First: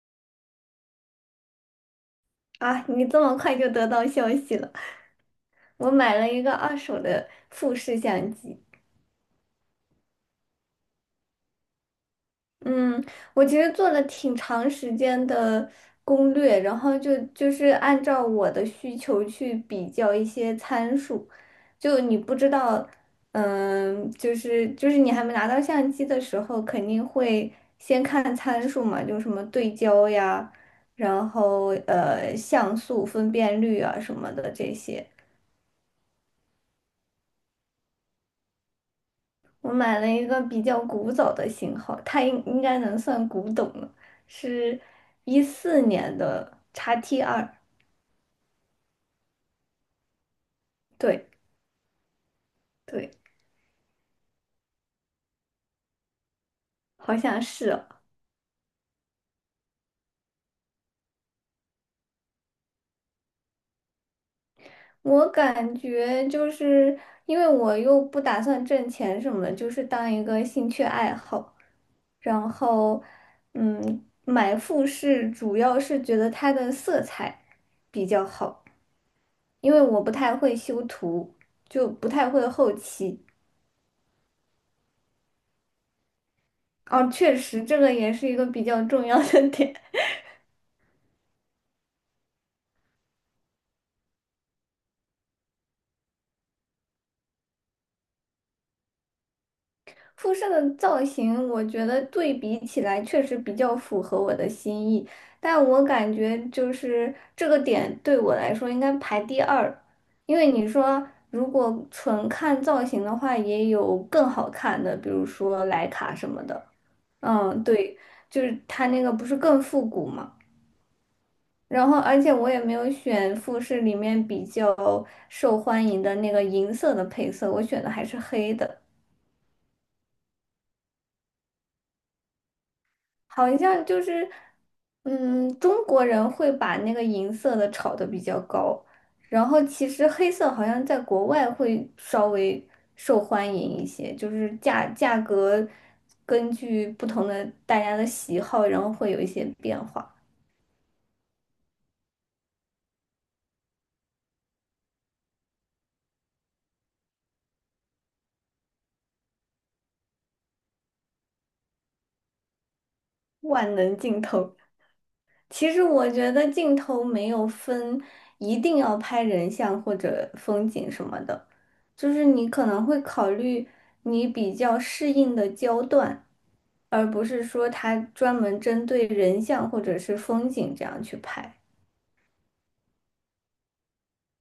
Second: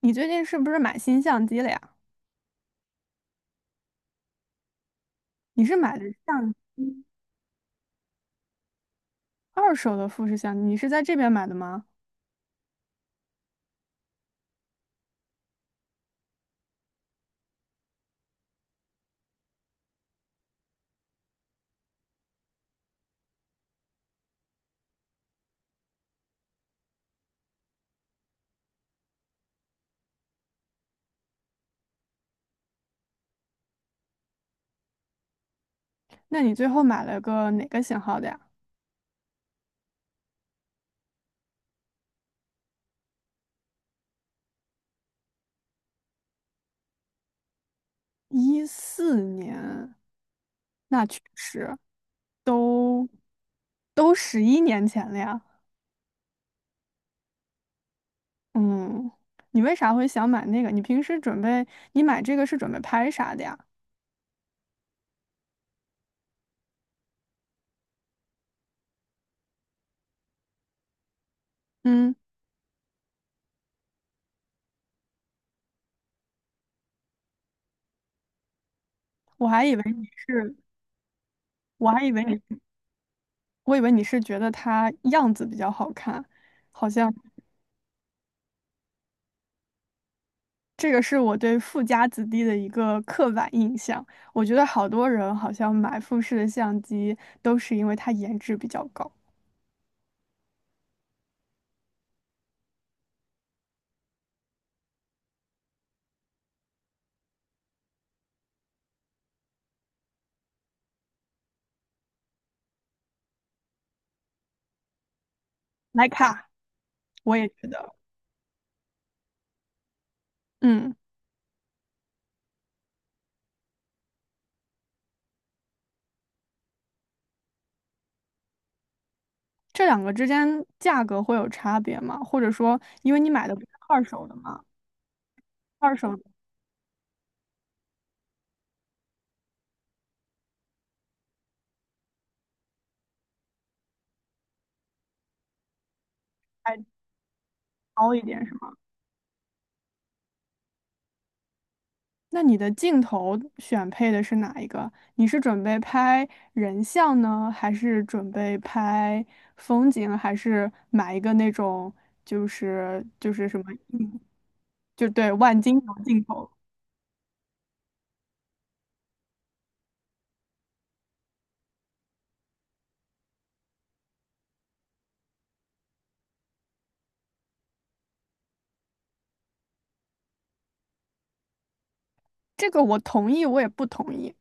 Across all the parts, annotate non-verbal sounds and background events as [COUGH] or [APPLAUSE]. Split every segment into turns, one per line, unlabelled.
你最近是不是买新相机了呀？
啊，你这么快就得到消息了？
你是
我
买的
买了一个
相
二手
机
的富士相机。
二手的富士相机，你是在这边买的吗？
嗯。我其实做了挺长时间的攻略，然后就是按照我的需求去比较一些参数。就你不知道，就是你还没拿到相机的时候，肯定会先看参数嘛，就什么对焦呀，然后像素、分辨率啊什么的这些。
那你最后买了个哪个型号的呀？
我买了一个比较古早的型号，它应该能算古董了，是14年的 XT2。
14年，那确
对
实都
对，
都11年前了呀。
好像是哦。
嗯，你为啥会想买那个？你平时准备你买这个是准备拍啥的呀？
我感觉就是因为我又不打算挣钱什么的，就是当一个兴趣爱好。
嗯，
然后买富士主要是觉得它的色彩比较好，
我还
因
以
为
为
我
你
不太
是，
会修图，就
我还
不
以为
太会
你，
后期。
我以为你是觉得它样子比较好看，好
哦，
像。
确实，这个也是一个比较重要的点。
这个是我对富家子弟的一个刻板印象。我觉得好多人好像买富士的相机都是因为它颜值比较高。
[LAUGHS] 复射的造型，我觉得对比起来确实比较符合我的心意，但我感觉就是这个点对我来说应该排第二，因为你说如果纯看造型的话，也有更好看的，比如说徕
徕
卡什么
卡，
的。
我也
嗯，
觉得，
对，就是它那个不是更复古嘛。
嗯，
然后，而且我也没有选富士里面比较受欢迎的那个银色的配色，我选的还是黑的。
这两个之间价格会有差别吗？或者说，因为你买的
好
不是
像就
二手
是，
的嘛，
嗯，中
二
国
手的
人会把那个银色的炒得比较高，然后其实黑色好像在国外会稍微受欢迎一些，就是价格根
还
据不同的大家的
高一
喜
点是
好，
吗？
然后会有一些变化。
那你的镜头选配的是哪一个？你是准备拍人像呢，还是准备拍风景，还是买一个那种就是什么？
万能镜头。
就对，万
其
金
实
油
我
镜
觉得
头，
镜头没有分一定要拍人像或者风景什么的，就是你可能会考虑你比较适应的焦段，而不是说它专门针对人像或者是风景这样去拍。
这个我同意，我也不同意。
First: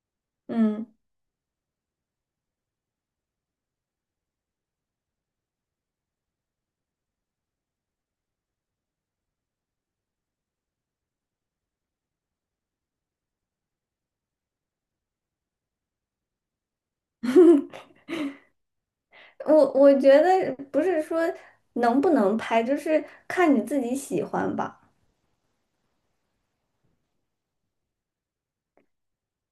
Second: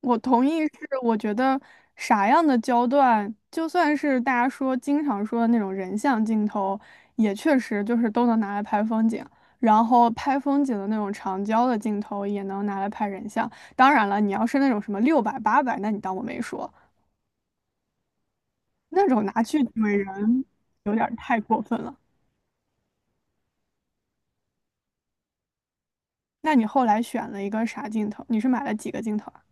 我同意是，
嗯，
我觉得啥样的焦段，就算是大家说经常说的那种人像镜头，也确实就是都能拿来拍风景。然后拍风景的那种长焦的镜头也能拿来拍人像。当然了，你要是那种什么600、800，那你当我没说，那种拿去
我
怼
我觉
人
得不
有
是
点儿
说
太过分了。
能不能拍，就是看你自己喜欢吧。
那你后来选了一个啥镜头？你是买了几个镜头啊？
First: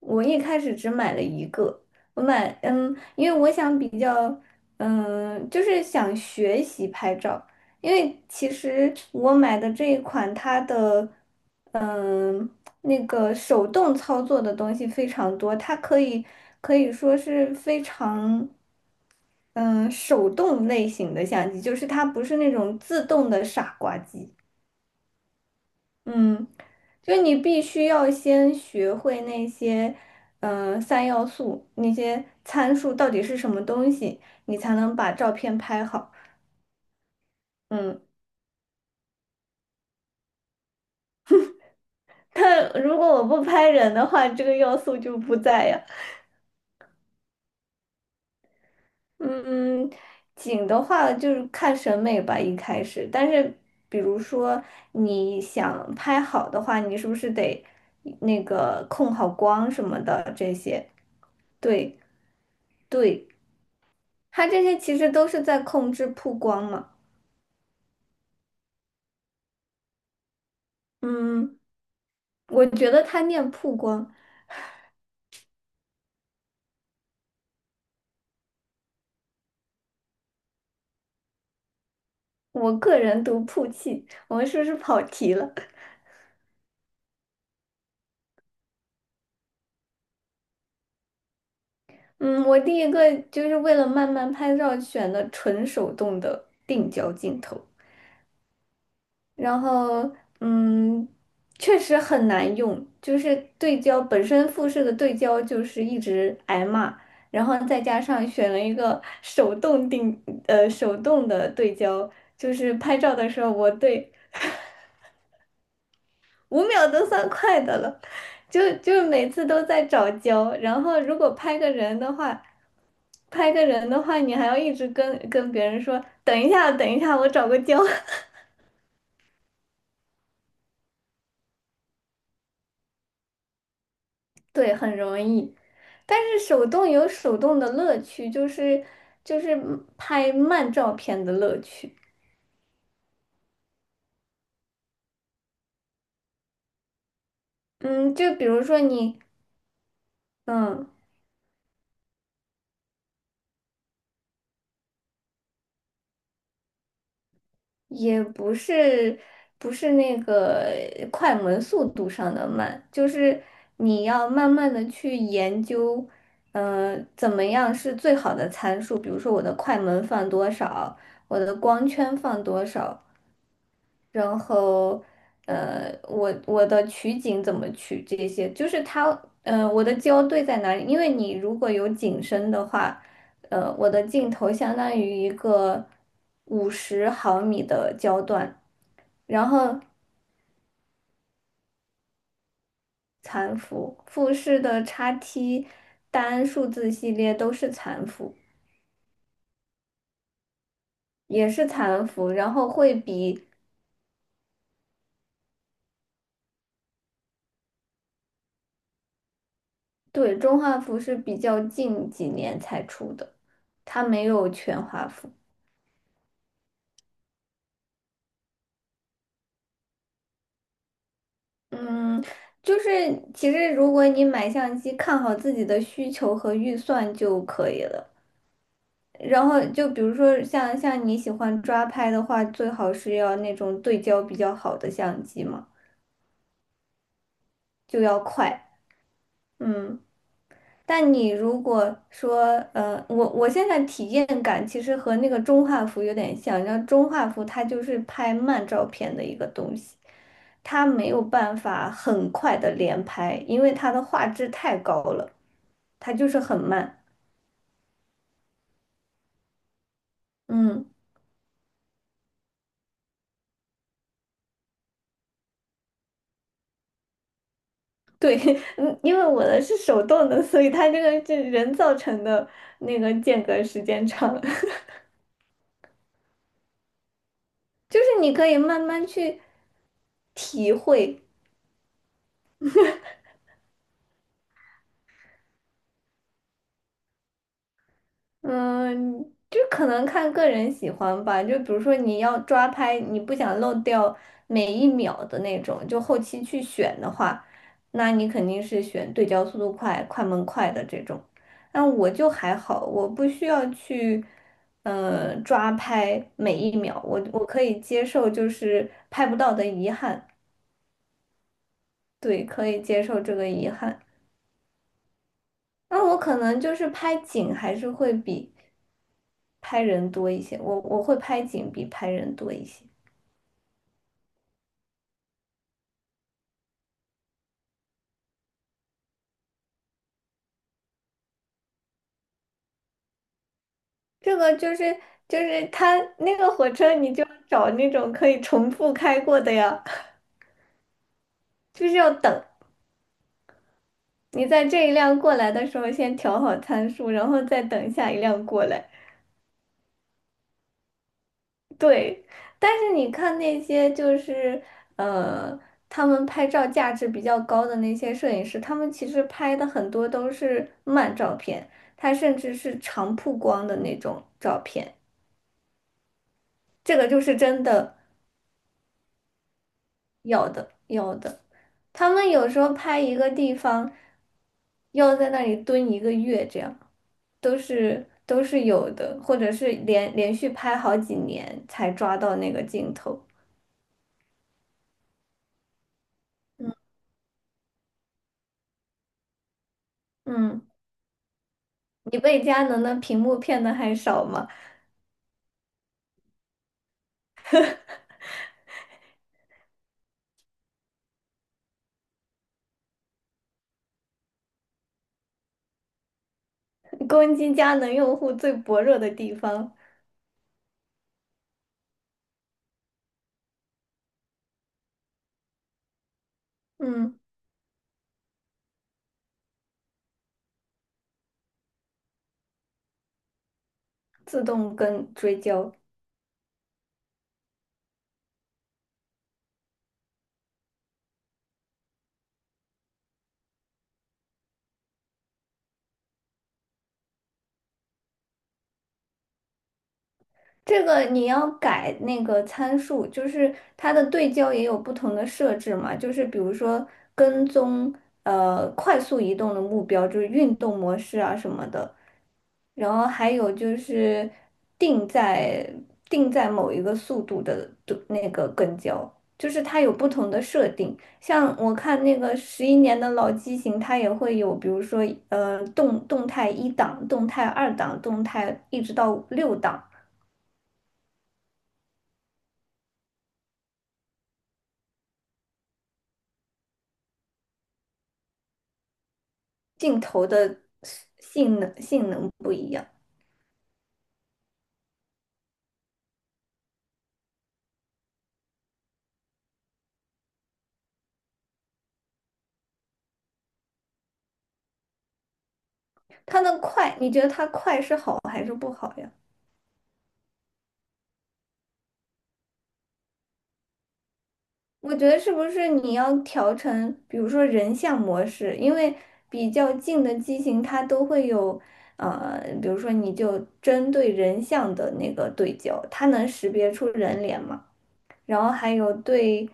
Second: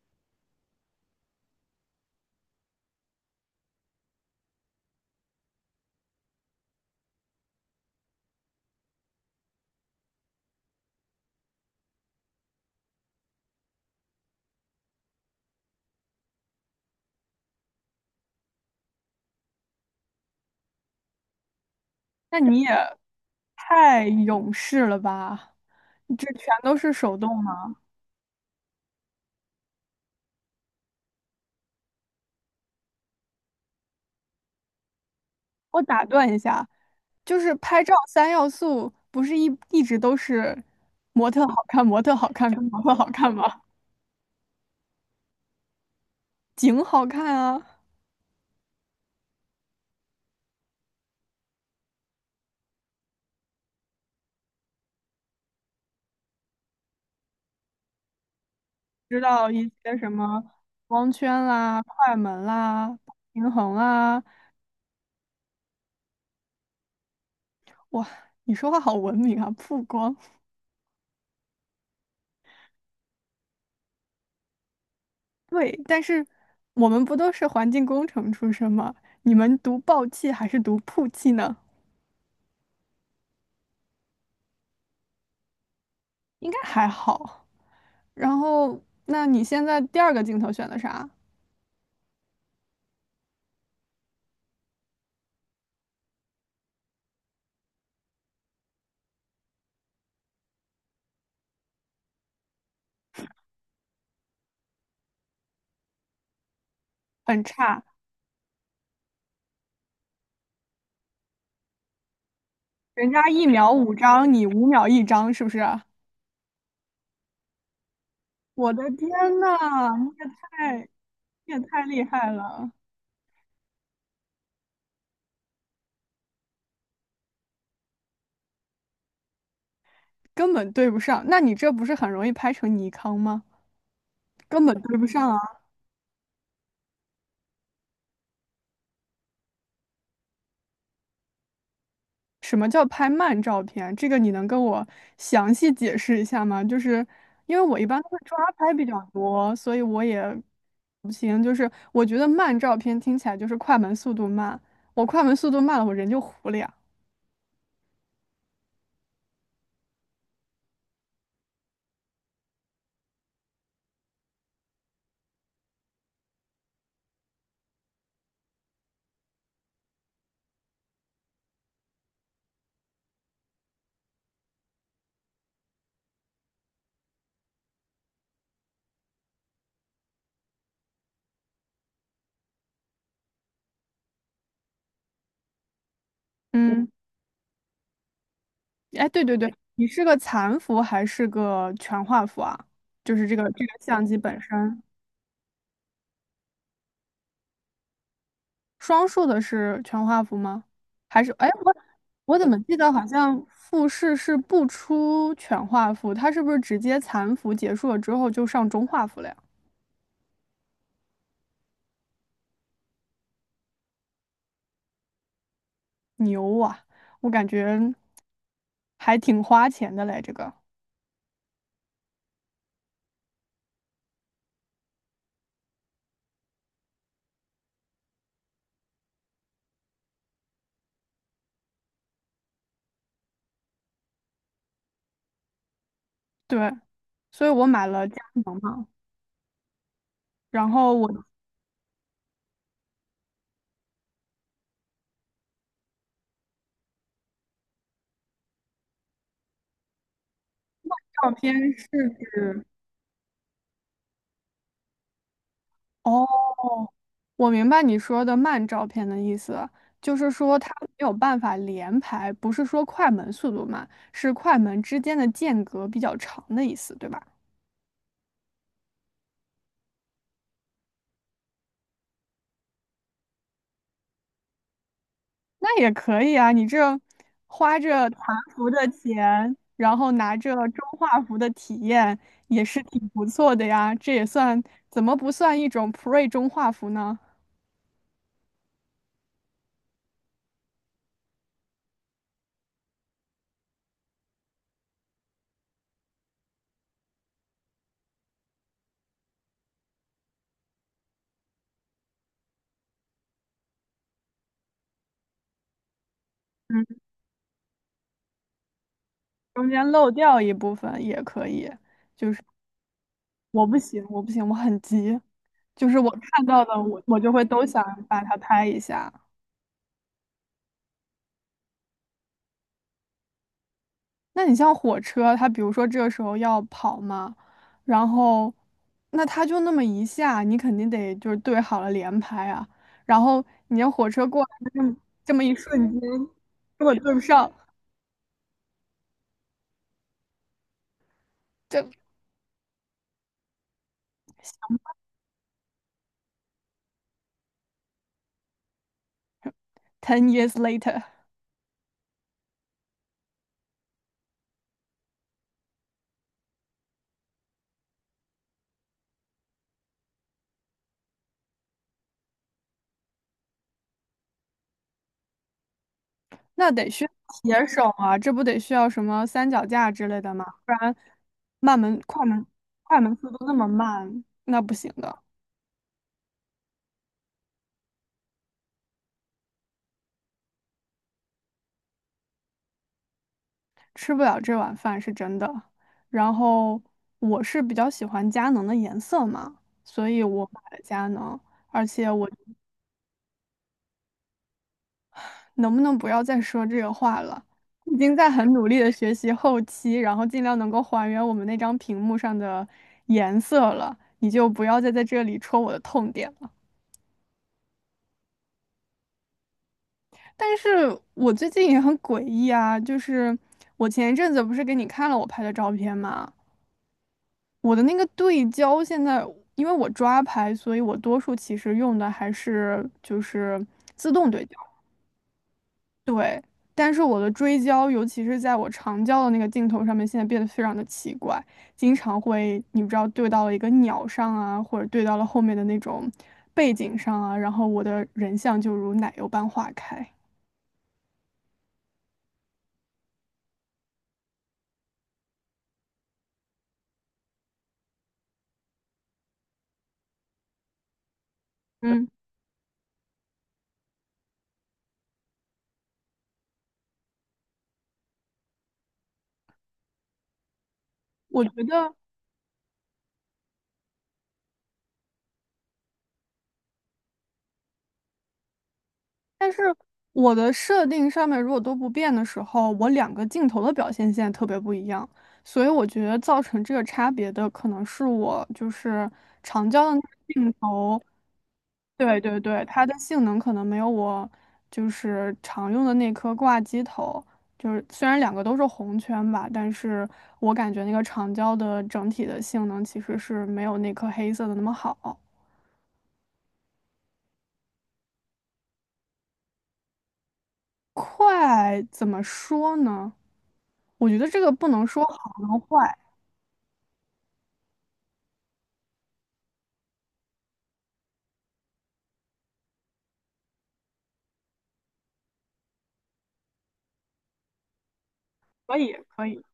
我一开始只买了一个，我买因为我想比较就是想学习拍照，因为其实我买的这一款它的嗯那个手动操作的东西非常多，它可以说是非常嗯手动类型的相机，就是它不是
那
那
你也
种自动的傻瓜
太
机。
勇士了吧？这全
嗯，
都是手
就你
动
必
吗？
须要先学会那些，三要素，那些参数到底是什么东西，你才能把照片
我
拍
打
好。
断一下，就是拍照
嗯，
三要素不是一直都是模特好看、模特好看跟
但
模特
如果
好
我
看
不
吗？
拍人的话，这个要素就不在呀。
景好看啊，
嗯，景的话就是看审美吧，一开始。但是，比如说你想拍好的话，你是不是得那个控
知
好
道一
光什
些
么
什
的
么
这些？
光圈啦、
对
快门啦、
对。
平衡啦。
它这些其实都是在控制曝光嘛。
哇，你说话好文明啊，曝光。
嗯，我觉得它念曝光，
对，但是我们不都是环境工程出身吗？你们读报气还是读曝气呢？
我个人读曝气。我们是不是跑题了？
应该还好。然后，那你现在第二个镜头选的啥？
嗯，我第一个就是为了慢慢拍照选的纯手动的定焦镜头，然后嗯，确实很难用，就是对焦本身富士的对焦就是一直挨骂。
很
然后再
差，
加上选了一个手动定，手动的对焦，就是拍
人
照的
家
时
一
候，我
秒五
对
张，你5秒1张，是不是啊？
五秒都算快的了，就
我的
就
天
每次
呐，
都在
你
找
也
焦，
太，
然后如果
你
拍
也
个
太
人
厉
的
害
话，
了，
拍个人的话，你还要一直跟别人说，等一下，等一下，我找个焦。[LAUGHS]
根本对不上。那你这不是很容易拍成尼康吗？根
对，
本
很
对不
容
上
易。
啊。
但是手动有手动的乐趣，就是拍慢照片的乐趣。
什么叫拍慢照片？这个你能跟我详细解释一下吗？就是因为我一般都
嗯，
是
就
抓
比如
拍
说
比较
你，
多，所以我也
嗯。
不行。就是我觉得慢照片听起来就是快门速度慢，我快门速度慢了，我人就糊了呀。
也不是不是那个快门速度上的慢，就是你要慢慢的去研究，怎么样是最好的参数。比如说我的快门放多少，我的光圈放多少，然后，我的取景怎么取这些，就是它，我的焦对在哪里？因为你如果有景深的话，我的镜头相当于一个五
嗯，
十毫米的焦段。
哎，对对
然
对，
后
你是个残幅还是个全画幅啊？就是这个
残
这个
幅、
相机
富
本
士
身。
的叉 T 单数字系列都是残幅，
双数的是全画幅吗？还是
也
哎，
是
我
残幅，
我怎
然
么
后
记得
会
好像
比。
复试是不出全画幅，它是不是直接残幅结束了之后就上中画幅了呀？
对，中画幅是比较近几年才出的，它没有全画幅。
牛啊！我感觉还挺花钱的嘞，这个。
嗯，就是其实如果你买相机，看好自己的需求和预算就可以了。然后就比如说像你喜欢抓拍的话，最好是要那种对焦比较好的相机嘛，
对，所以我买
就
了佳
要
能
快。
嘛，
嗯，
然后我
但你如果说，我现在体验感其实和那个中画幅有点像，然后中画幅它就是拍慢照片的一个东西，它没有
照片
办
是
法很快
指
的连拍，因为它的画质太高了。它就是
哦，
很慢。
我明白你说的慢照片的意思，就是说它没
嗯，
有办法连拍，不是说快门速度慢，是快门之间的间隔比较长的意思，对吧？
对，[LAUGHS] 嗯，因为我的是手动的，所以它这个是人造成的那个间隔时间长。[LAUGHS]
那也可以啊，你这花
就是
着
你
团
可以
服
慢
的
慢去
钱，然后拿着
体
中画
会。
幅的体验，也是挺不错的呀。这也算怎么不算一种 pre 中画幅呢？
嗯，就可能看个人喜欢吧。就比如说你要抓拍，你不想漏掉每一秒的那种，就后期去选的话，那你肯定是选对焦速度快、快门快的这种。那我就还好，我不需要去，抓拍每一
嗯，
秒，我可以接受，就是拍不到的
中
遗
间漏
憾。
掉一部分也可以。
对，可以接受这个
我
遗
不
憾。
行，我不行，我很急。就是
那
我
我可
看
能
到
就
的，
是
我
拍
我就会
景
都
还
想
是会
把它
比。
拍一下。
拍人多一些，我会拍景比拍人多一些。
那你像火车，它比如说这个时候要跑嘛，然后那它就那么一下，你肯定得就是对好了连拍啊。然后你要火车
这
过来
个
的
就
这么
是
这么一
它
瞬间，
那个火
如果
车，你
对不
就
上，
找那种可以重复开过的呀，[LAUGHS]
这
就是要等你在这一辆过来的时候，先调好参数，然后再等下一辆过来。
ten years later，
对，但是你看那些就是呃，他们拍照价值比较高的那些摄影师，他们其实拍的很多都是慢照片，他甚至是长曝光的那种照片。
那得
这
需
个
要
就是真
铁手
的。
啊，这不得需要什么三脚架之类的吗？
要的
不然
要的，
慢门
他
快
们
门
有时候
快
拍一
门速
个
度那
地
么
方，
慢，那不行
要
的。
在那里蹲一个月，这样都是有的，或者是连续拍好几年才抓到那个镜头。
吃不了这碗饭是真的。然后我是比较喜欢佳能的颜色嘛，所以我
嗯，
买了佳能。而且
你
我
被佳能的屏幕骗的还少吗？
能不能不要再说这个话了？已经在很努力的学习后期，然后尽量能够还原我们那张屏幕上的颜色了。你就不要再在这里戳我的痛点了。
[LAUGHS] 攻击佳能用户最薄弱的地方。
但是我最近也很诡异啊，就是我前一阵子不是给你看了我拍的照片吗？
嗯，
我的那个对焦现在，因为我抓拍，所以我多数其实用的还是就是自动
自
对焦。
动跟追焦。
对，但是我的追焦，尤其是在我长焦的那个镜头上面，现在变得非常的奇怪，经常会你不知道对到了一个鸟上啊，或者对到了后面的那种背景上啊，然后我的人像就如奶油般化开。
这个你要改那个参数，就是它的对焦也有不同的设置嘛，就是比如说跟踪快速移动的目标，就是运动模式啊什么的，
嗯，
然后还有就是定在定在某一个速度的那个跟焦，就是它有不同的设定。
我觉
像我
得。
看那个11年的老机型，它也会有，比如说动态一档、动态二档、动态一直到
但
六
是
档。
我的设定上面如果都不变的时候，我两个镜头的表现现在特别不一样，所以我觉得造成这个差别的可能是我就是长焦的
镜
那
头
个镜
的
头，
性能性
对
能
对
不
对，
一
它
样。
的性能可能没有我就是常用的那颗挂机头，就是虽然两个都是红圈吧，但是我感觉那个长焦的整体的性能其实是没有那颗黑色的那么好。
它的快，你觉得它快是好还是不好呀？
快怎么说呢？我觉得这个不能
我
说
觉得
好
是不
跟
是你
坏，
要调成，比如说人像模式，因为比较近的机型它都会有，比如说你就针对人像的那个对焦，它能识别出人脸吗？然后还
可以
有
可以。
对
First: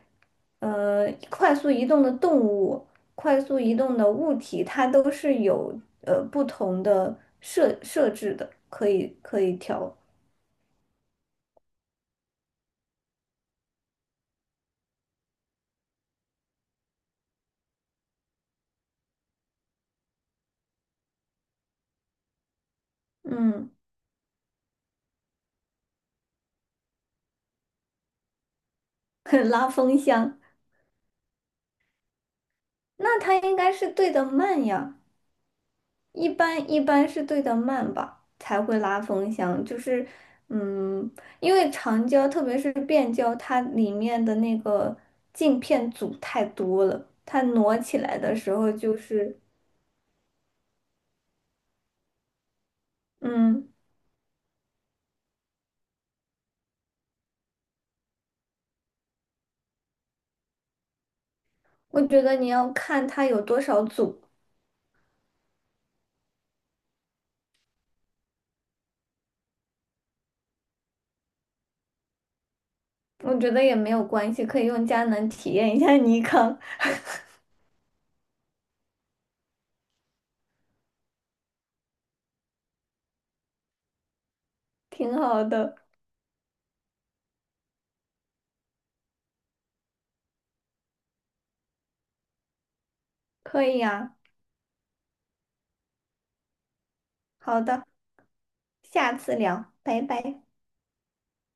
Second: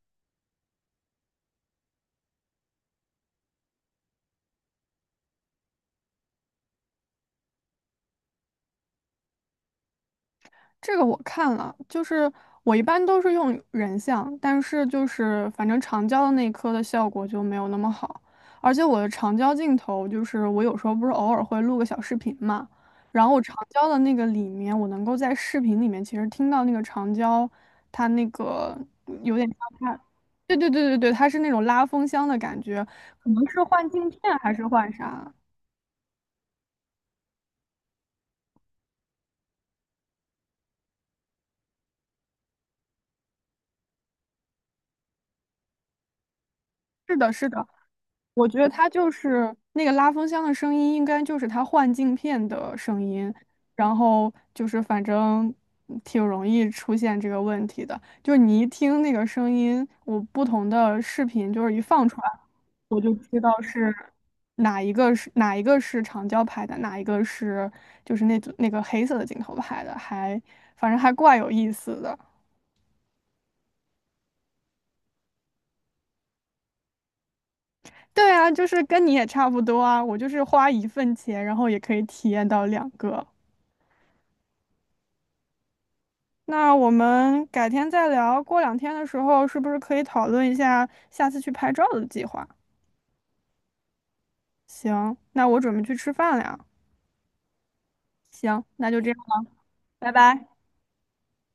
快速移动的动物、快速移动的物体，它都是有不同的设置的，可以调。
这个我看了，就是我一般都是用人像，但是就是反正长焦的那一颗的效果就没有那么好，而且我的长焦镜头就是我有时候不是偶尔会录个小视频嘛，然后我长
嗯，
焦的那个里面，我能够在视频里面其实听到那个长焦它那个
[LAUGHS]
有点像
拉
它，
风箱，
对对对对对，它是那种拉风箱的感觉，
那
可
它
能
应
是
该
换
是
镜
对
片
的
还
慢
是换
呀，
啥？
一般是对的慢吧，才会拉风箱。就是嗯，因为长焦特别是变焦，它里面的那个镜片组太多了，
是的，
它
是的。
挪起来的
我
时
觉得
候
它
就
就
是
是那个拉风箱的声音，应该就是它换镜片的声音，
嗯。
然后就是反正挺容易出现这个问题的。就是你一听那个声音，我不同的视频就是一
我
放出
觉
来，
得你要
我
看
就
它
知
有
道
多少
是
组，
哪一个是长焦拍的，哪一个是就是那组那个黑色的镜头拍的，还反正还怪有意思的。
我觉得也没有关系，可以用佳能体验一下尼康，
对啊，就是跟你也差不多啊，我就是花一份钱，然后也可以体验到两个。
挺好的，
那我们改天再聊，过两天的时候是不是可以讨论一下下次去拍照的计划？
可以呀、
行，那我准备去吃饭了呀。
好的，
行，那就这
下
样。
次聊，拜拜。